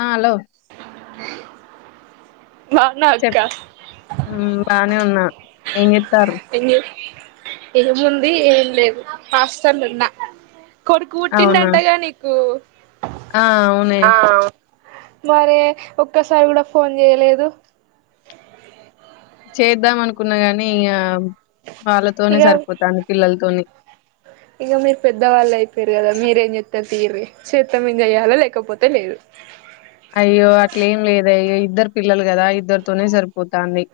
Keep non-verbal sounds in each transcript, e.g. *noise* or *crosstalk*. ఆ హలో బాగున్నా అక్క చెప్ హ్ బానే ఉన్నా ఏంచే ఎంది ఏముంది. ఏం లేదు. హాస్టలున్నా. కొడుకు అవునా పుట్టిండంటగా నీకు. ఆ అవునే. మరే ఒక్కసారి కూడా ఫోన్ చేయలేదు. చేద్దాం అనుకున్న గాని ఇగా వాళ్ళతోనే ఇక సరిపోతాంది పిల్లలతోని. ఇక మీరు పెద్ద వాళ్ళు అయిపోయారు కదా మీరేం చెత్తర్ తీరీ చేత్త ఏం చెయలో లేకపోతే లేదు అయ్యో అట్లేం లేదు అయ్యో ఇద్దరు పిల్లలు కదా ఇద్దరితోనే సరిపోతాంది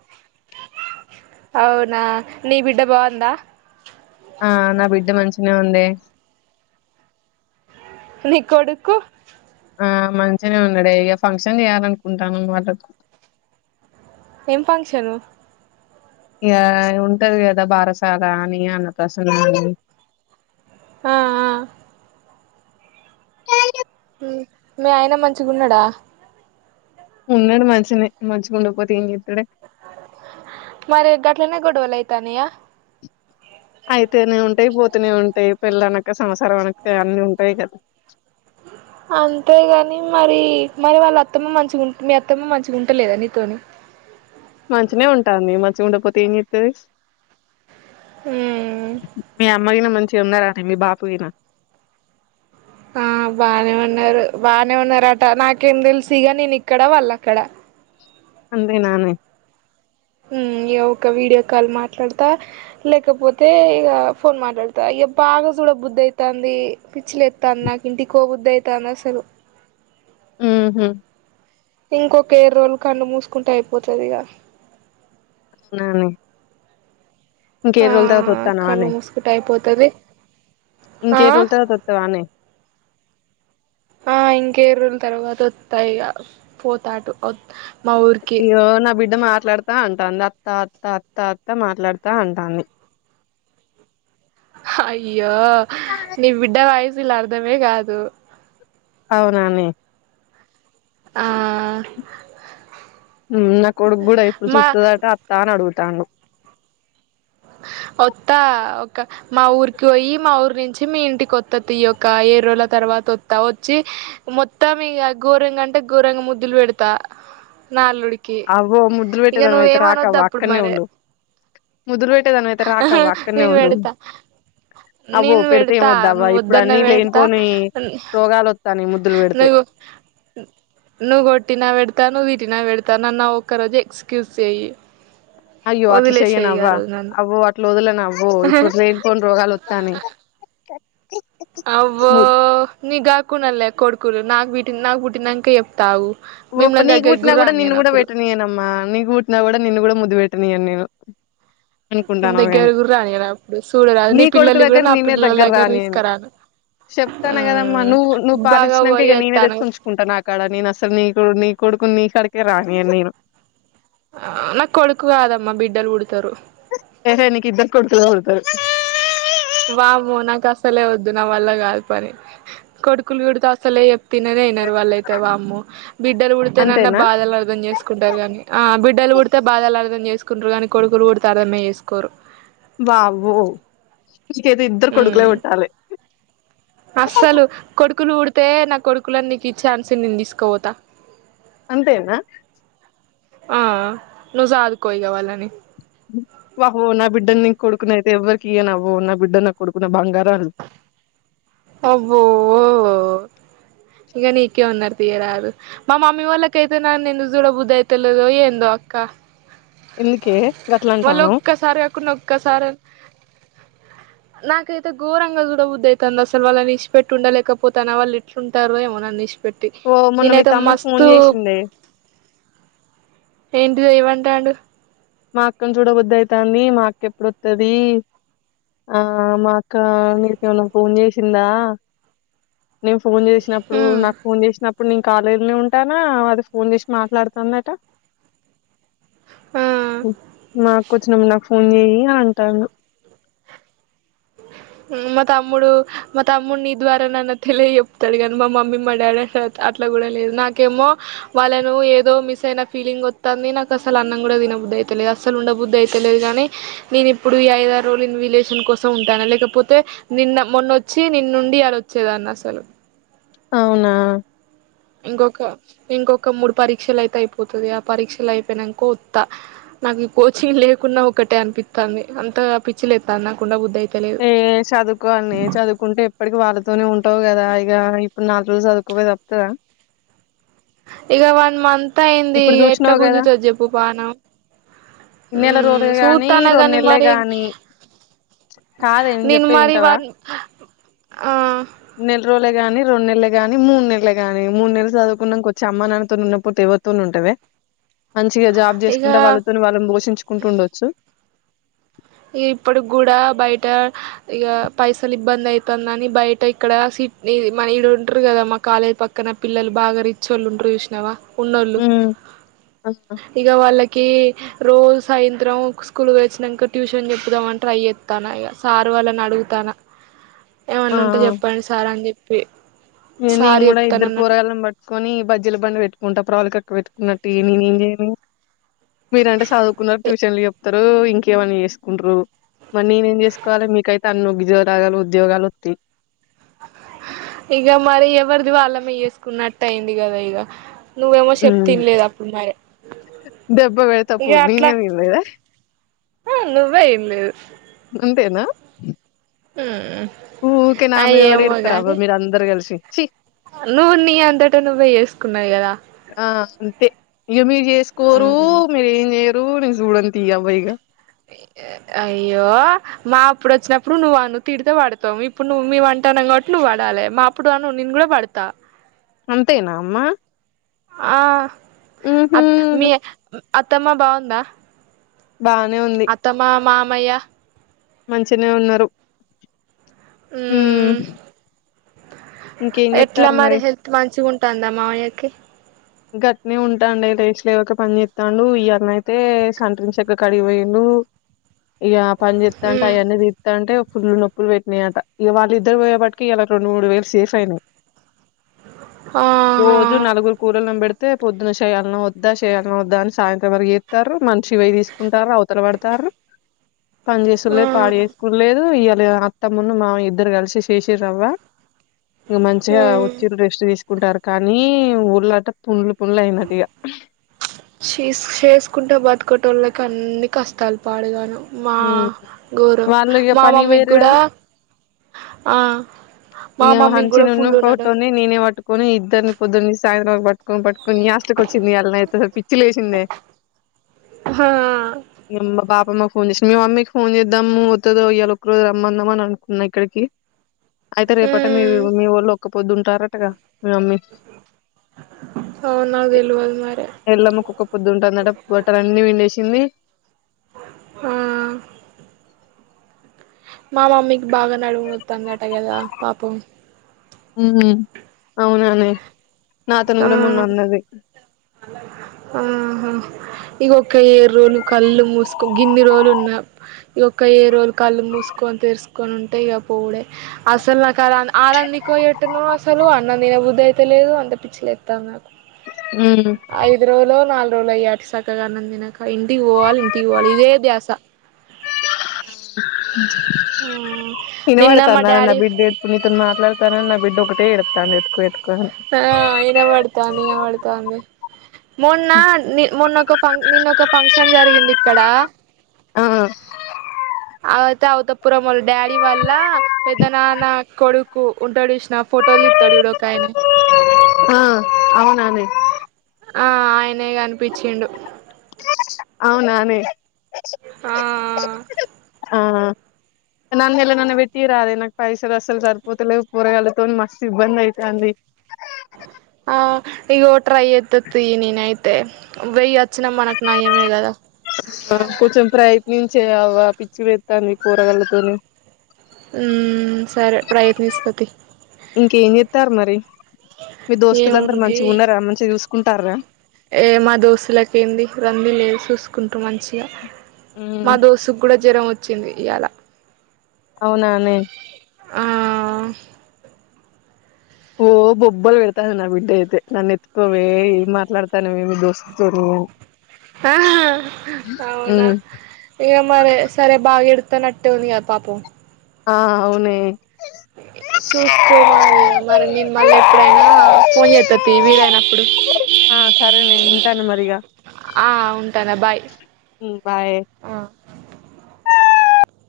అవునా నీ బిడ్డ బాగుందా ఆ నా బిడ్డ మంచిినే ఉంది నీ కోడుకు ఆ మంచినే ఉన్నాడే ఇగ ఫంక్షన్ చేయాలనుకుంటాను వాళ్ళకు ఏం ఫంక్షను ఇగ ఉంటది కదా భారసాల అని అన్నప్రాసన అని ఆ ఆ హ్ మీ ఆయిన మంచి గున్నడా ఉన్నాడు మంచినే మంచి ఉండకపోతే ఏం చెత్తడే మరి గట్లనే గొడవలు అయితా నయా అయితేనే ఉంటాయి పోతూనే ఉంటాయి, పెళ్ల అనక సంవసారం అనక అన్నీ ఉంటాయి కదా అంతేగాని మరి మరి వాళ్ళ అత్తమ్మ మంచిగా ఉంట, మీ అత్తమ్మ మంచిగా ఉంటలేదా నీతోని. మంచినే ఉంటాంది. మంచిగా ఉండపోతే ఏం చెత్తది. ఉమ్ మీ అమ్మ గినా మంచ్ ఉన్నారా అండి మీ బాపు గీనా ఆ బానే ఉన్నారు బానే ఉన్నారట నాకేం తెలుస్ ఇగా నేను ఇక్కడ వాళ్ళు అక్కడ అందే నానే ఉమ్ ఇగ ఒక వీడియో కాల్ మాట్లాడతా లేకపోతే, ఇగ ఫోన్ మాట్లాడతా, ఇగ బాగా చూడ బుద్ధి అయితాంది. పిచ్చిలెత్తంది నాకు ఇంటికో బుద్ధి అయితాంది అసలు. మ్మ్ హు ఇంకొక ఏర్ రోజులు కండ్లు మూసుకుంటే అయిపోతది ఇగ అవునా నే ఇంక ఏర్ రోజుల తరువాత తోత్తనావానే తది ఇంకే రోల్ తర్వాత వత్తావా నే ఆ ఇంకే రోజుల తర్వాత వత్త ఇగ పోతాటు మా ఊరికి యియ్యో నా బిడ్డ మాట్లాడతా అంటా అందా అత్ త్త త్త అత్త అత్త మాట్లాడుతా అంటాంది హా యో ఆ ని బిడ్డ వయి విలా అర్ధమే కాదు అవునా నే ఆ హు నా కొడుకు కూడా ఇప్పుడు మా చూస్తుదట అత్తా అని అడుగు తాండు వత్తా ఒక మా ఊరికి పోయి మా ఊరు నుంచి మీ ఇంటికిొత్త తీ ఒక ఏడు రోజుల తర్వాత వత్తా వచ్చి మొత్తా మీ గోరంగ అంటే గోరంగ ముద్దులు పెడతా నా అల్లుడికి అవ్ో ముద్దులు ఇగ పెట్టేదానివి అయితే నువ్వేం రాక అవ అక్కడనే ఉండు ముద్దులు పెట్టేదానివి అయితే అహ రాకవ్వ అక్కడనే ఉండు అవ్వో నెన్ పెడితే పెడతా ఏమొద్దవ్వ నువ్ ఇప్పుడు ఒద్దన్న అన్ని వెడతా లేనిపోని రోగాలు వత్తాన్నాయి ముద్దులు పెడితే నువ నువ్ కొట్టిన పెడతా నువ ట్టినా పెడతా నన్ ఆ ఒక్క రోజు ఎక్స్క్యూజ్ చేయిి అయ్యో అట్లా చెయ్యనవ్వవా అవ వో అట్ల వద్లను అవ్వో ఇప్పుడు రేనుపోని రోగాలు వస్తాని అవ్వో నీ కాకునళ్ లే కొడుకులు నాకు పుట్టి నాక పుట్టినాక చెప్తాను ఆగు ఓడమ్మ మిమ్మల్ని నీ దగ్గరికి ఊటినా *unintelligible* కూడా నిన్న రానియను కూడా అప్పుడు వెేటనయేనమ్మా నీ ఊట్నా కూడా నిన్ను కూడా ముందు వెట నీ అన్నయ్య నేను అనుకుంటానవు కని దగ్గరికి కూడా రానియను అప్పుడు చూడరాదు నీ కొడుకు పిల్లల్ని కూడా దగ్గర నా నేనె పిల్లల దగ్గర రాన్ నేను తీసుకురాను చెప్తాను కదమ్మా నువ్వు నువ్వు బాగా పాలించినాక ఓవర్ ఇక నేనే తెచ్చి చేస్తానవు ఉంచుకుంటను అక్కడ నేను అస నీ కొడుకు నీ కాడికే రానియ్యను ఆ నా కొడుక్ కాదమ్మ బిడ్డల్ పుడతారు ఏహ నీక్ ఇద్దకు కొడుకులే పుడతారు వామ్మె నాకు అసలే వద్దు నా వల్ల కాదు పని కొడుకులు పుడుత అసలే తినదె యినరు వాళ్ళయితే వామ్మో బిడ్డలు పుడితేనన్నా అంతేనా బాధలు అర్థం చేసుకుంటారు కాని ఆ బిడ్డలు పుడితే బాధల అర్ం అర్థం చేసుకుంట్రు కానీ కొడుకులు పుడతా అర్థమే చేసుకోరు వావ్వో మీకైతే ఇద్దరు కొడుకులే ఉమ్ పెట్టాలె అస్సలు కొడుకులు ఊడితే నా కొడు క్కులన్నీకి ఛాన్స్ ఇ నీన్ తీసుకవోతా అంతేనా ఆ నువ్ సాదుకోయిగ వాళ్లని కొడుకున్ అయితే ఎవ్వరికి ఇయ్యనవ్వో నా బిడ్డ నా కొడుకు నా బంగారాలు అబ్బో ఇగ నీకే ఉన్నర్ తీయరాదు. ఎందుకే వాళ్ళు గట్లంటానవ్ ఒక్కసారి కాకుండా ఒక్కసారి నాకైతే గోరంగ జూడ బుద్ది అయితంది అస్ అసలు వాళ్ళని ఇడ్సిపెట్ ఉండ లేకపోతే అ వాళు ఎట్లుంటారు ఏమో నన్ పెట్టి ఓ మొన్న నేను మీ ఏదో తమ్ముడు ఫోన్ మస్తు చేసిండే ఎంటి దె ఏం అంటాండు మా అక్కను చూడబొద్దయితాంది మా అక్కెప్పుడొస్తుది ఆ మా అక్క మీకేమన్న ఫోన్ చేసిందా నేను ఫోన్ చేసినప్పుడు నాక్ ఫోన్ చేసినప్పుడు ఇప్పుడు నేను కాలేజీలో ఉంటాన అది ఫోన్ చేసి మాట్లాడుతుందట ఆ హ్మ్ మా కుచ నంనా ఫోన్ జేయి అంటాండు మ్మ్ మా తమ్ముడు మా తమ్ముడు నీ ద్వారా నాన్న తెలియ చెప్తాడు కానీ మా మమ్మీ మా డాడీ అ అట్లా కూడా లేదు. నాకేమో వాళ్ళను ఏదో మిస్ అయిన ఫీలింగ్ వత్తాంది. నాకు అసలు అన్నం కూడా తినబుద్ధి అయితలేదు అసలు ఉండబుద్ధి అయితలేదు గానీ, నేను ఇప్పుడు ఈ ఐదా ఆరు రోజులు ఇన్ విలేషన్ కొస్ సో ఉంటాన లేకపోతే నిన్న మొన్నొచ్చి నిన్నుండి అళ వచ్చేదాన్ని అసలు అవునా ఇంకొక ఇంకొక మూడు పరీక్షలు అయితే అయిపోతది. ఆ పరీక్షలు అయిపోయినాం కోత్తా నాకు కోచింగ్ లేకున్నా ఒకటే అనిపిత్తంది, అంత పిచ్చిలేత్తన్ నాకు ఉండబుద్దు అయి ఏ చదువుకోని చదువుకుంటే ఎప్పటికి వాళ్ళతోనే ఉం ట్టవు కదా ఇగ ఇప్పుడు నాలుగు రోజు జదువుకు వోన త్తదా ఇగ వన్ మం త్ అయింది ఎట్లా చూసినావు కదా గుంజుతది, జెప్పు పానం నెల మ్మ్ రోజులే గాని సూత్తనవ్ రెండు గాని నెలలే మరి గాని కాదే నేను చెప్పేది మరి ఇంటవా వార్ని ఆ నెల గాని రెండు నెల్లే గానీ, మూడు నెల్లే గాని మూన్నెల్లు చదువుకున్నంక వచ్చి అమ్మా నాన్నతో ఉన్నకపోతే ఎవర్ తోనె ఉంటవే మంచిగా జాబ్ ఇగ చేసుకుంట వాళ్ళతోని వాళ్ళని పోషించుకుంటు ఉండొచ్చు ఇప్పుడుగ్గూడా బయట ఇగ పైసలు ఇబ్బంది అయితాందని, బయట ఇక్కడ సిట్ ఇ మన ఇడు ఉంటురు కదా మా కాలేజ్ పక్కన పిల్లలు బాగా రిచ్ వోళ్ళు ఉంటురు చూసినావా. ఉన్నోళ్ళు ఉమ్ ఆ ఇగ వాళ్ళ కే రోజు సాయంత్రం స్కూల్ వోయి వచ్చినాంక ట్యూషన్ చెప్పుదామని ట్రై చేత్తన ఇగ సార్ వాళ్ళని అడుగుతాన ఏమన్నా ఉంటే జెప్పండి సార్ అని జెప్ పే ఏం నేను కూడా ఇద్దరు పోరగాల్లన్ బట్ కొని బజ్జీల బండి వెట్టుకుంటా ప్రవళికక్క వెట్టుకున్నట్టు ఏం ఏం ఏమిజేయను మీరంటే సదువుకున్నారు ట్యూషన్లు ఎప్పు త్తరో ఇంకేమన్నా చేసుకుంట్రు మరి నేనేం చేసుకోవాలి. మీకైతే అన్ని ఉగ్గిజోరాలు ఉద్యోగాలు వత్తయ్. ఇగ మరి ఎవ్వరిది వాళ్ళమే వేసుకున్నట్టు ఐంది గదా ఇగ నువ్వేమో చెప్తే ఉమ్ ఇన్లేదు అప్పుడు మరి దెబ్బ పెడతా ఇగ పోరి అట్లా నేనేం వినలేదా ఆ నువ్వే ఇన్లేదు. నా ఊ ఊ ఊకె నా మీద వాడి ఇడతార అవ మీర అందరు కలిసి ఛీ నువ్వు నీ అంతట నువ్వే వేసుకున్నయి కదా ఆ అంతే మీరు చేసుకోరు మీరు ఏం చేయ రు నేను జూడనివితీ యవ్వ ఇగా అయ్యో మా అప్పుడు వచ్చినప్పుడు నువ్వు అను తిడితే వడతాం. ఇప్పుడు నువ్వు మీ వంటనం కాట్టి నువ్వు వడాలె, మా అప్పుడు అను నేను కూడా వడతా. అంతేనా అమ్మా ఆ ఉహూ అప్ మీ అత్తమ్మ బాగుందా బానే ఉంది మయా మంచినే ఉన్నారు ఊ ఉమ్ ఇంకేం ఎట్లా చేత్తారు మరి హెల్త్ మంచి ఉంటాందా మావయ్యకి గట్టినే ఉంటాడి రస్లుక పని చెస్తాండు యాల్నా అయితే సంట్రంచక కడిగిపోయిళ ఇక పని చేస్తాంట మ్మ్ అవన్నీ తస్తా అంటే ఫుల్లు నొప్పులు పెట్టినాయియట ఇకళ్ళ ఇద్దరు పోయేప్పటికి ఇలా రెండు మూడు వేలు సేఫ్ అయినయి ఆహా అన్నం పెడితే పొద్దున చేయాలన్నా వద్దా చేయాల వద్దా అని సాయంత్రం వర ఇస్తారు మంచివ తీసుకుంటారు అవతల పడతారు పని చేసులేదు పాడి మ్మ్ చేసులేదు ఇ అత్తమ్ముందు మామ ఇద్దరు కలిసి చేసిరవ్వ ఇ మంచిగా మ్మ్ వచ్చి రెస్ట్ తీసుకు కుంటారు కానీ ప శ శేష కుంఠాబద్ ఇక్కటిోళ్ళకి అన్ని కష్టాలు పాడగాను మా హ్మ్ గౌరవం వాళ్ళు ఇగ మా పనికి మమ్మీకి పోయిర్రు కూడా కదా ఆ ఇ మా మమ్మీకి హన్స కూడా నున్న ఫుల్ ఉన్నది పోటుోనే నేనే ఒటు ని ఇద్దరిని పొద్దుని సాయంత్రం పట్టుకొని పట్టుకుొని ఆస్తికి వచ్చింది వాళ్ళని అయితే పిచ్చి లేసిిందే హా మా అమ్మ ఫోన్ చేసిా మేము అమ్మకి ఫోన్ చేద్దాము మత్తదో ఇయ్యి ఒక రోజు రమ్మందాం అని అనుకున్నా ఇక్కడికి అయితే రేపుఅట మీరు ఉమ్ మీవోల్లు వొక పొద్దుంటారటగా మీ మమ్మీ అవును నాకు తెల్వదు మరి ఎల్లమ్మకు ఒక్క పొద్దుంటుందట బట్టలు అన్నీ విండేసి తీమి ఆ మా మమ్మీకి బాగా నడుము నోత్తందట గదా పాపం ఉహు అవుననే నాతోను ఆ కూడా మొన్న అన్నది ఆహ ఇగ ఒక్క ఏడు రోజులు కళ్ళు మూసుకో గిన్ని రోజులు ఉన్న ఇక ఒక్క ఏడు రోలు కళ్ళు మూసుకొని తెరుసుకొని ఉంటే ఇక పోవుడే అసలు నాకు అ అ రంధికోయేటునో అసలు అన్నం తిన బుద్ధి అయితేలేదు అంత పిచ్చి లేతంది నాకు ఉమ్ ఐదు రోలో నాలుగు రోలు అయ్యే సక్కగా అన్నం తినక ఇంటికి వోవాలి ఇంటికి వోవాలి ఇదే ద్యాస మా ఇనవాడుతాందనే నా డాడీ బిడ్డ ఏడుతుంది నీతో మాట్లాడతాన నా బిడ్డ ఓకు ఒక్కటే ఏడుతాంది ఎత్తుకో ఎత్తుకో అని ఆ ఇనవడుతాంది ఇనవడుతాంది మొన్న ని మొన్న ఒక ఫం నిన్న ఒక ఫంక్షన్ జరిగింది ఇక్కడ ఆ అవుతే అవుత పురముల్ డాడీ వల్ల పెద్దనాన్న కొడుకు కు ఉంటడిసిన ఫోటోలు త్తితాడు చూడు ఒక్క కాయనే ఆ అవునానే ఆ ఆయనే కనిపించిండు అవునానే ఆ ఆ నన్ను వెళ్ల నన్న పెట్టియా రాదే నాకు పైసలు అసలు సరిపోతాలేవు పోరగాళ్ల తోని మస్తు ఇబ్బంది అయ్యితంది ఆ ఇగో ట్రై చేత్తే అత్తాయి. ఇగ నేను అయితే వెయ్యి వచ్చిన మనకు నయ్యామే గదా కొంచెం ప్రయత్నిం చేయవ్వ పిచ్చి లేత్తంది. ఈ పోరగాళ్లతోని ఉ సరే ప్రయత్నిస్తా తి ఇంకేం చెత్తారు మరి మీ దోస్తులందరూ ఏముంది మంచిగా ఉన్నరా మంచిగా చూసు కుంటారా ఏ మా దోస్తులకి ఏంది రంధి లేదు చూసుకుంటారు. మంచిగా మా మ్మ్ దోస్తుకు కూడా జ్వరం వచ్ చ్చింది ఇయ్యలా అవునా నేను ఆ ఓ బొబ్బలు పెడతంది. నా బిడ్డ అయితే నన్ను ఎత్కోవే ఏం మాట్లాడతాన్నవే మీ దోస్తుతోని ఆహా అవునా మ్మ్ ఇగా మరి సరే బాగా ఏడు త్తనట్టే ఉంది. గా పాపం ఆ అవునే చూసుకోమాలిగా మరి నేను మళ్ళీ ఎప్పుడైనా ఫోన్ చేత్త తి వీలయినప్పుడు ఆ సరేనే ఉంటాను మరిగా ఆ ఉంటాన్న బాయ్ మ్మ్ బాయే ఆ